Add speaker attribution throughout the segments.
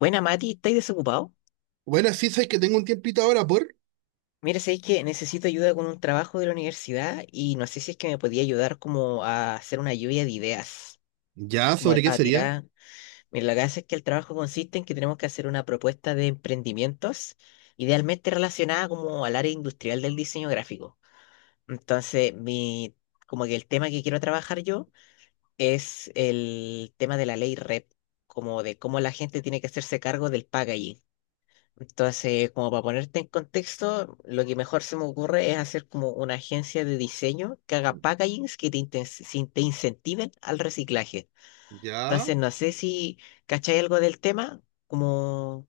Speaker 1: Buena, Mati, ¿estáis desocupado?
Speaker 2: Bueno, sí, sabes que tengo un tiempito ahora por.
Speaker 1: Mira, sabéis que necesito ayuda con un trabajo de la universidad y no sé si es que me podía ayudar como a hacer una lluvia de ideas,
Speaker 2: Ya,
Speaker 1: como a,
Speaker 2: ¿sobre qué
Speaker 1: a
Speaker 2: sería?
Speaker 1: tirar. Mira, lo que hace es que el trabajo consiste en que tenemos que hacer una propuesta de emprendimientos, idealmente relacionada como al área industrial del diseño gráfico. Entonces, como que el tema que quiero trabajar yo es el tema de la ley REP, como de cómo la gente tiene que hacerse cargo del packaging. Entonces, como para ponerte en contexto, lo que mejor se me ocurre es hacer como una agencia de diseño que haga packagings que te, inten- sin- te incentiven al reciclaje.
Speaker 2: Ya.
Speaker 1: Entonces, no sé si cacháis algo del tema, como,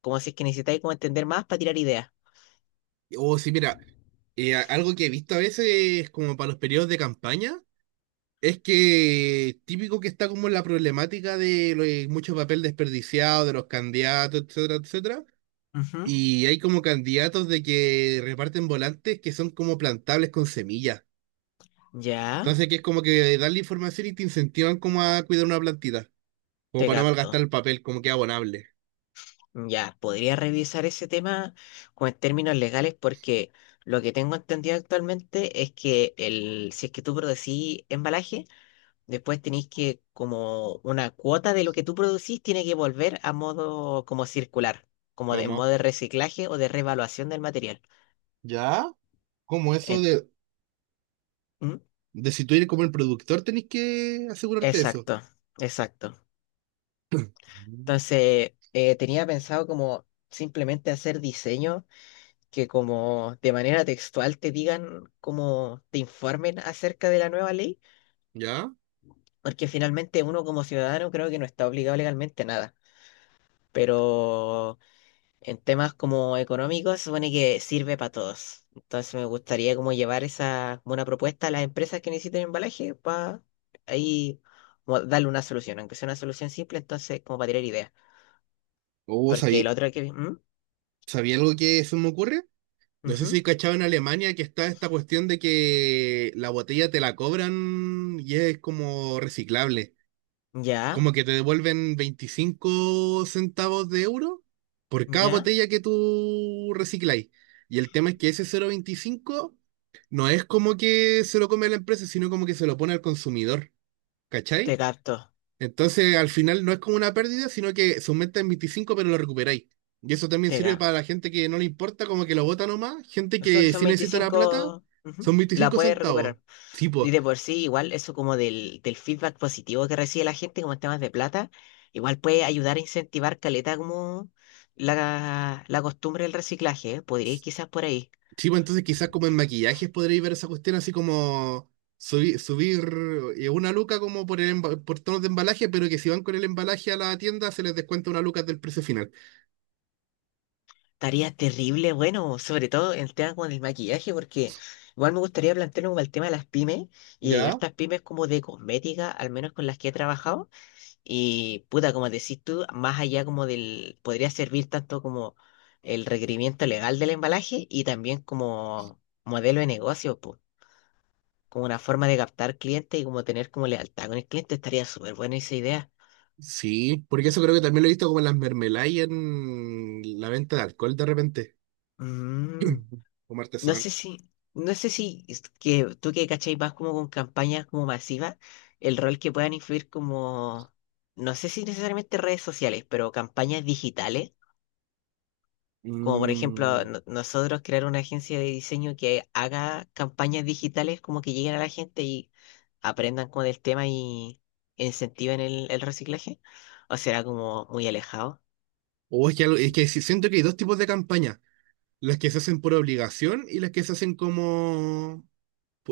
Speaker 1: como si es que necesitáis como entender más para tirar ideas.
Speaker 2: O sí, mira, algo que he visto a veces como para los periodos de campaña es que típico que está como la problemática de, lo de mucho papel desperdiciado de los candidatos, etcétera, etcétera.
Speaker 1: Ujú.
Speaker 2: Y hay como candidatos de que reparten volantes que son como plantables con semillas.
Speaker 1: Ya,
Speaker 2: Entonces, que es como que dan la información y te incentivan como a cuidar una plantita, como
Speaker 1: te
Speaker 2: para no malgastar
Speaker 1: capto.
Speaker 2: el papel, como que es abonable.
Speaker 1: Ya, podría revisar ese tema con términos legales porque lo que tengo entendido actualmente es que si es que tú producís embalaje, después tenéis que, como una cuota de lo que tú producís, tiene que volver a modo como circular, en modo
Speaker 2: ¿Cómo?
Speaker 1: de reciclaje o de revaluación del material.
Speaker 2: ¿Ya? Como eso
Speaker 1: En-
Speaker 2: de,
Speaker 1: ¿Mm?
Speaker 2: De si tú eres como el productor, tenés que asegurarte de eso.
Speaker 1: Exacto, exacto.
Speaker 2: Mm.
Speaker 1: Entonces, tenía pensado como simplemente hacer diseño que como de manera textual te digan, como te informen acerca de la nueva ley,
Speaker 2: ¿Ya?
Speaker 1: porque finalmente uno como ciudadano creo que no está obligado legalmente a nada. Pero en temas como económicos, se supone que sirve para todos. Entonces me gustaría como llevar esa, como una propuesta a las empresas que necesiten embalaje para ahí como darle una solución, aunque sea una solución simple, entonces como para tirar ideas.
Speaker 2: ¿O
Speaker 1: Porque el
Speaker 2: sabí,
Speaker 1: otro que vi, ¿Mm?
Speaker 2: sabía algo que se me ocurre? No sé
Speaker 1: Ujú.
Speaker 2: si cachado en Alemania que está esta cuestión de que la botella te la cobran y es como reciclable.
Speaker 1: Ya,
Speaker 2: Como que te devuelven 25 centavos de euro por cada
Speaker 1: ya,
Speaker 2: botella que tú recicláis. Y el tema es que ese cero coma veinticinco no es como que se lo come la empresa, sino como que se lo pone al consumidor.
Speaker 1: te
Speaker 2: ¿Cachai?
Speaker 1: capto.
Speaker 2: Entonces, al final no es como una pérdida, sino que se aumenta en 25, pero lo recuperáis. Y eso también
Speaker 1: te ga-
Speaker 2: sirve para la gente que no le importa, como que lo bota nomás. Gente
Speaker 1: Eso
Speaker 2: que
Speaker 1: son
Speaker 2: sí necesita la plata,
Speaker 1: 25, ujú.
Speaker 2: son
Speaker 1: La
Speaker 2: 25
Speaker 1: puedes
Speaker 2: centavos.
Speaker 1: recuperar.
Speaker 2: Sí, pues.
Speaker 1: Y de por sí, igual eso como del feedback positivo que recibe la gente como en temas de plata, igual puede ayudar a incentivar caleta como la costumbre del reciclaje, ¿eh? Podría ir quizás por ahí.
Speaker 2: Sí, po, entonces quizás como en maquillajes podréis ver esa cuestión así como subir una luca como por el por tonos de embalaje, pero que si van con el embalaje a la tienda se les descuenta una luca del precio final.
Speaker 1: Estaría terrible, bueno, sobre todo en temas como del maquillaje, porque igual me gustaría plantearme como el tema de las pymes, y hay
Speaker 2: ¿Ya?
Speaker 1: hartas pymes como de cosmética, al menos con las que he trabajado. Y puta, como decís tú, más allá como del, podría servir tanto como el requerimiento legal del embalaje y también como modelo de negocio, po, como una forma de captar clientes y como tener como lealtad con el cliente, estaría súper buena esa idea.
Speaker 2: Sí, porque eso creo que también lo he visto como en las mermeladas y en la venta de alcohol de repente,
Speaker 1: Mm,
Speaker 2: como
Speaker 1: no sé
Speaker 2: artesanal.
Speaker 1: si, no sé si es que tú que cachai más como con campañas como masivas, el rol que puedan influir como, no sé si necesariamente redes sociales, pero campañas digitales. Como por ejemplo,
Speaker 2: Mm.
Speaker 1: nosotros crear una agencia de diseño que haga campañas digitales como que lleguen a la gente y aprendan con el tema y incentiven el reciclaje. O será como muy alejado.
Speaker 2: O es que, es que siento que hay dos tipos de campañas, las que se hacen por obligación y las que se hacen como,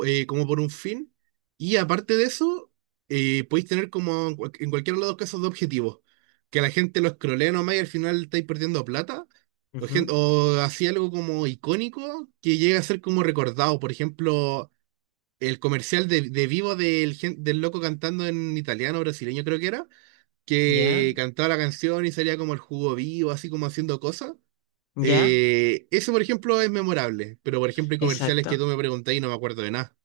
Speaker 2: como por un fin. Y aparte de eso, podéis tener como en en cualquiera de los dos casos de objetivos, que la gente lo escrolee nomás y al final estáis perdiendo plata, o,
Speaker 1: Ujú,
Speaker 2: o así algo como icónico que llega a ser como recordado. Por ejemplo, el comercial de Vivo del, del loco cantando en italiano brasileño creo que era que
Speaker 1: ya,
Speaker 2: cantaba la canción y salía como el jugo vivo, así como haciendo cosas.
Speaker 1: ya,
Speaker 2: Eso, por ejemplo, es memorable, pero por ejemplo hay comerciales que
Speaker 1: exacto.
Speaker 2: tú me preguntas y no me acuerdo de nada.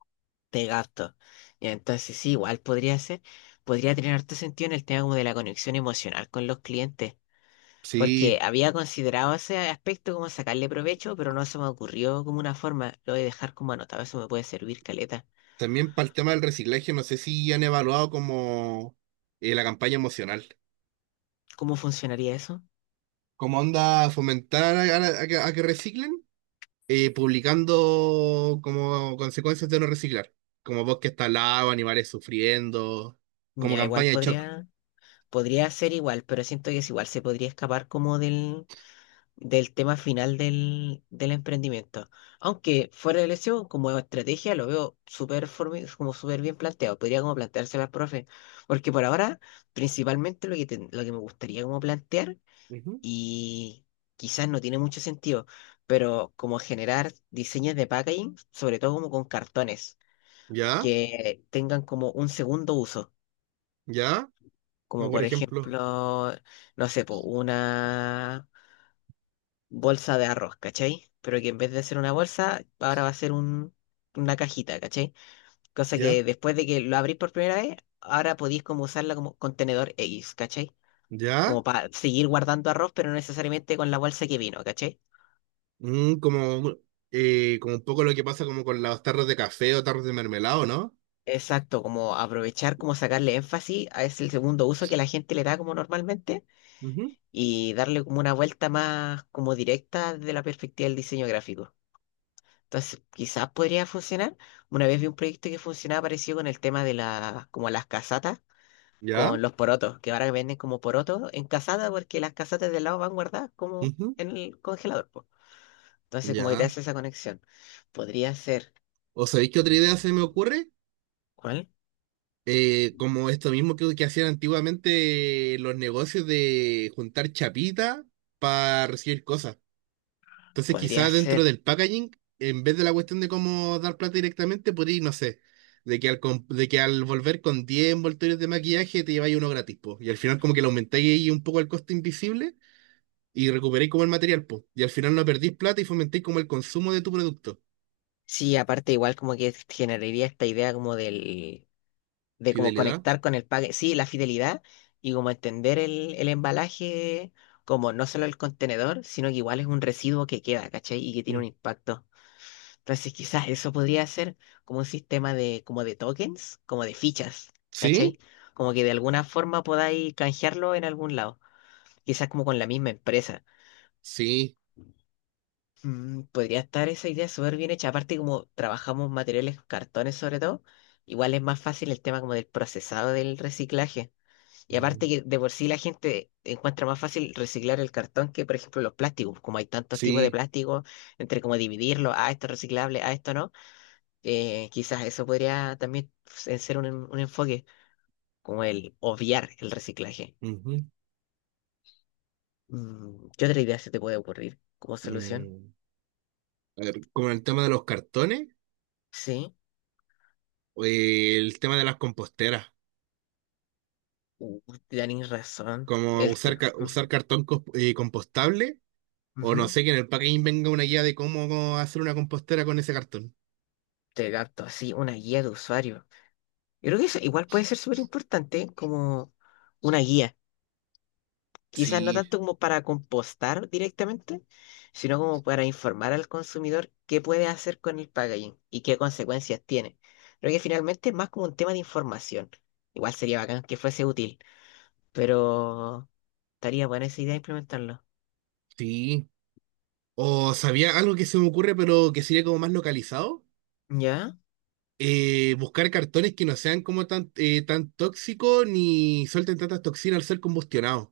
Speaker 1: Te gasto. Y entonces sí, igual podría ser, podría tener harto sentido en el tema como de la conexión emocional con los clientes. Porque
Speaker 2: Sí,
Speaker 1: había considerado ese aspecto como sacarle provecho, pero no se me ocurrió como una forma. Lo voy a dejar como anotado, eso me puede servir, caleta.
Speaker 2: también para el tema del reciclaje, no sé si han evaluado como la campaña emocional,
Speaker 1: ¿Cómo funcionaría eso?
Speaker 2: como onda fomentar a que reciclen, publicando como consecuencias de no reciclar, como bosques talados, animales sufriendo, como
Speaker 1: Ya igual
Speaker 2: campaña de shock.
Speaker 1: podría ser igual, pero siento que es igual, se podría escapar como del tema final del emprendimiento. Aunque fuera de lección, como estrategia lo veo súper como súper bien planteado. Podría como planteárselo al profe. Porque por ahora, principalmente lo que me gustaría como plantear,
Speaker 2: Ujú.
Speaker 1: y quizás no tiene mucho sentido, pero como generar diseños de packaging, sobre todo como con cartones,
Speaker 2: ¿Ya?
Speaker 1: que tengan como un segundo uso.
Speaker 2: ¿Ya? Como
Speaker 1: Como
Speaker 2: por
Speaker 1: por
Speaker 2: ejemplo,
Speaker 1: ejemplo, no sé, po, una bolsa de arroz, ¿cachai? Pero que en vez de ser una bolsa, ahora va a ser una cajita, ¿cachai? Cosa
Speaker 2: ¿ya?
Speaker 1: que después de que lo abrís por primera vez, ahora podéis como usarla como contenedor X, ¿cachai?
Speaker 2: ¿Ya?
Speaker 1: Como para seguir guardando arroz, pero no necesariamente con la bolsa que vino, ¿cachai?
Speaker 2: Mm, como, como un poco lo que pasa como con las tarros de café o tarros de mermelado, no.
Speaker 1: Exacto, como aprovechar, como sacarle énfasis a ese segundo uso que la gente le da como normalmente
Speaker 2: Ujú.
Speaker 1: y darle como una vuelta más como directa desde la perspectiva del diseño gráfico. Entonces, quizás podría funcionar. Una vez vi un proyecto que funcionaba parecido con el tema de como las casatas
Speaker 2: ¿Ya?
Speaker 1: con los porotos, que ahora venden como porotos en casata porque las casatas del lado van guardadas como
Speaker 2: Ujú.
Speaker 1: en el congelador, po. Entonces, como que te
Speaker 2: ¿Ya?
Speaker 1: hace esa conexión. Podría ser,
Speaker 2: ¿O sabéis qué otra idea se me ocurre?
Speaker 1: ¿cuál?
Speaker 2: Como esto mismo que hacían antiguamente los negocios de juntar chapita para recibir cosas. Entonces,
Speaker 1: Podría
Speaker 2: quizás dentro
Speaker 1: ser.
Speaker 2: del packaging, en vez de la cuestión de cómo dar plata directamente, podría, no sé, de que de que al volver con 10 envoltorios de maquillaje te lleváis uno gratis, po. Y al final como que le aumentáis ahí un poco el costo invisible y recuperáis como el material, po. Y al final no perdís plata y fomentáis como el consumo de tu producto.
Speaker 1: Sí, aparte igual como que generaría esta idea como del de como
Speaker 2: Fidelidad.
Speaker 1: conectar con el pague, sí, la fidelidad y como entender el embalaje como no solo el contenedor, sino que igual es un residuo que queda, ¿cachai? Y que tiene
Speaker 2: Mm.
Speaker 1: un impacto. Entonces quizás eso podría ser como un sistema como de tokens, como de fichas,
Speaker 2: ¿Sí?
Speaker 1: ¿cachai? Como que de alguna forma podáis canjearlo en algún lado, quizás como con la misma empresa.
Speaker 2: Sí.
Speaker 1: Podría estar esa idea súper bien hecha, aparte como trabajamos materiales, cartones sobre todo, igual es más fácil el tema como del procesado del reciclaje. Y aparte
Speaker 2: Mm.
Speaker 1: que de por sí la gente encuentra más fácil reciclar el cartón que, por ejemplo, los plásticos. Como hay tantos tipos de
Speaker 2: Sí.
Speaker 1: plástico, entre como dividirlo, ah, esto es reciclable, ah, esto no, quizás eso podría también ser un enfoque, como el obviar el reciclaje.
Speaker 2: Ujú.
Speaker 1: ¿Qué otra idea se te puede ocurrir como solución?
Speaker 2: Mm. A ver, como el tema de los cartones,
Speaker 1: Sí,
Speaker 2: o el tema de las composteras,
Speaker 1: uh, tenés razón.
Speaker 2: como
Speaker 1: El
Speaker 2: usar,
Speaker 1: te,
Speaker 2: usar
Speaker 1: ujú,
Speaker 2: cartón compostable. O no
Speaker 1: ujú.
Speaker 2: sé, que en el packaging venga una guía de cómo hacer una compostera con ese cartón.
Speaker 1: Te capto, así una guía de usuario. Yo creo que eso igual puede ser súper importante como una guía. Quizás no
Speaker 2: Sí,
Speaker 1: tanto como para compostar directamente, sino como para informar al consumidor qué puede hacer con el packaging y qué consecuencias tiene. Creo que finalmente es más como un tema de información. Igual sería bacán que fuese útil, pero estaría buena esa idea implementarlo.
Speaker 2: sí. O sabía algo que se me ocurre, pero que sería como más localizado.
Speaker 1: ¿Ya?
Speaker 2: Buscar cartones que no sean como tan, tan tóxicos ni suelten tantas toxinas al ser combustionados.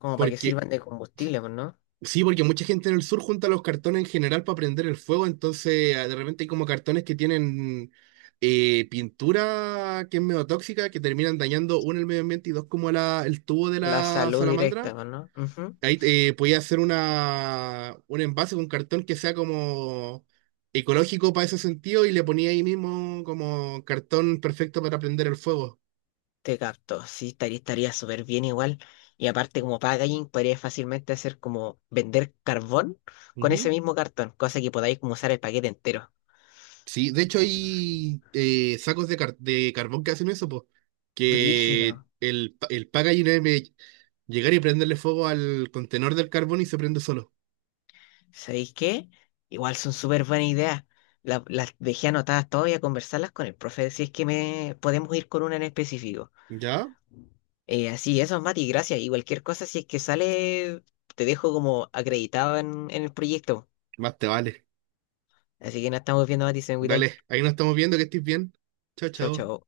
Speaker 1: Como para que
Speaker 2: Porque,
Speaker 1: sirvan de combustible, pues, ¿no?
Speaker 2: sí, porque mucha gente en el sur junta los cartones en general para prender el fuego, entonces ah, de repente hay como cartones que tienen pintura que es medio tóxica, que terminan dañando, uno, el medio ambiente y dos, como la, el tubo de
Speaker 1: La
Speaker 2: la
Speaker 1: salud
Speaker 2: salamandra.
Speaker 1: directa, pues, ¿no? Ujú.
Speaker 2: Ahí podía hacer una, un envase con cartón que sea como ecológico para ese sentido y le ponía ahí mismo como cartón perfecto para prender el fuego.
Speaker 1: Te capto, sí, estaría súper bien igual. Y aparte, como packaging, podría fácilmente hacer como vender carbón con ese
Speaker 2: Ujú.
Speaker 1: mismo cartón, cosa que podáis como usar el paquete entero.
Speaker 2: Sí, de hecho hay sacos de carbón que hacen eso, pues, que
Speaker 1: Brígido.
Speaker 2: el, el packaging es llegar y prenderle fuego al contenedor del carbón y se prende solo.
Speaker 1: ¿Sabéis qué? Igual son súper buenas ideas. Las dejé anotadas todas y a conversarlas con el profe si es que me podemos ir con una en específico.
Speaker 2: ¿Ya?
Speaker 1: Así, eso, Mati, gracias. Y cualquier cosa, si es que sale, te dejo como acreditado en el proyecto.
Speaker 2: Más te vale.
Speaker 1: Así que nos estamos viendo, Mati, se me cuidáis.
Speaker 2: Dale, ahí nos estamos viendo, que estés bien. Chao,
Speaker 1: Chao,
Speaker 2: chao.
Speaker 1: chao.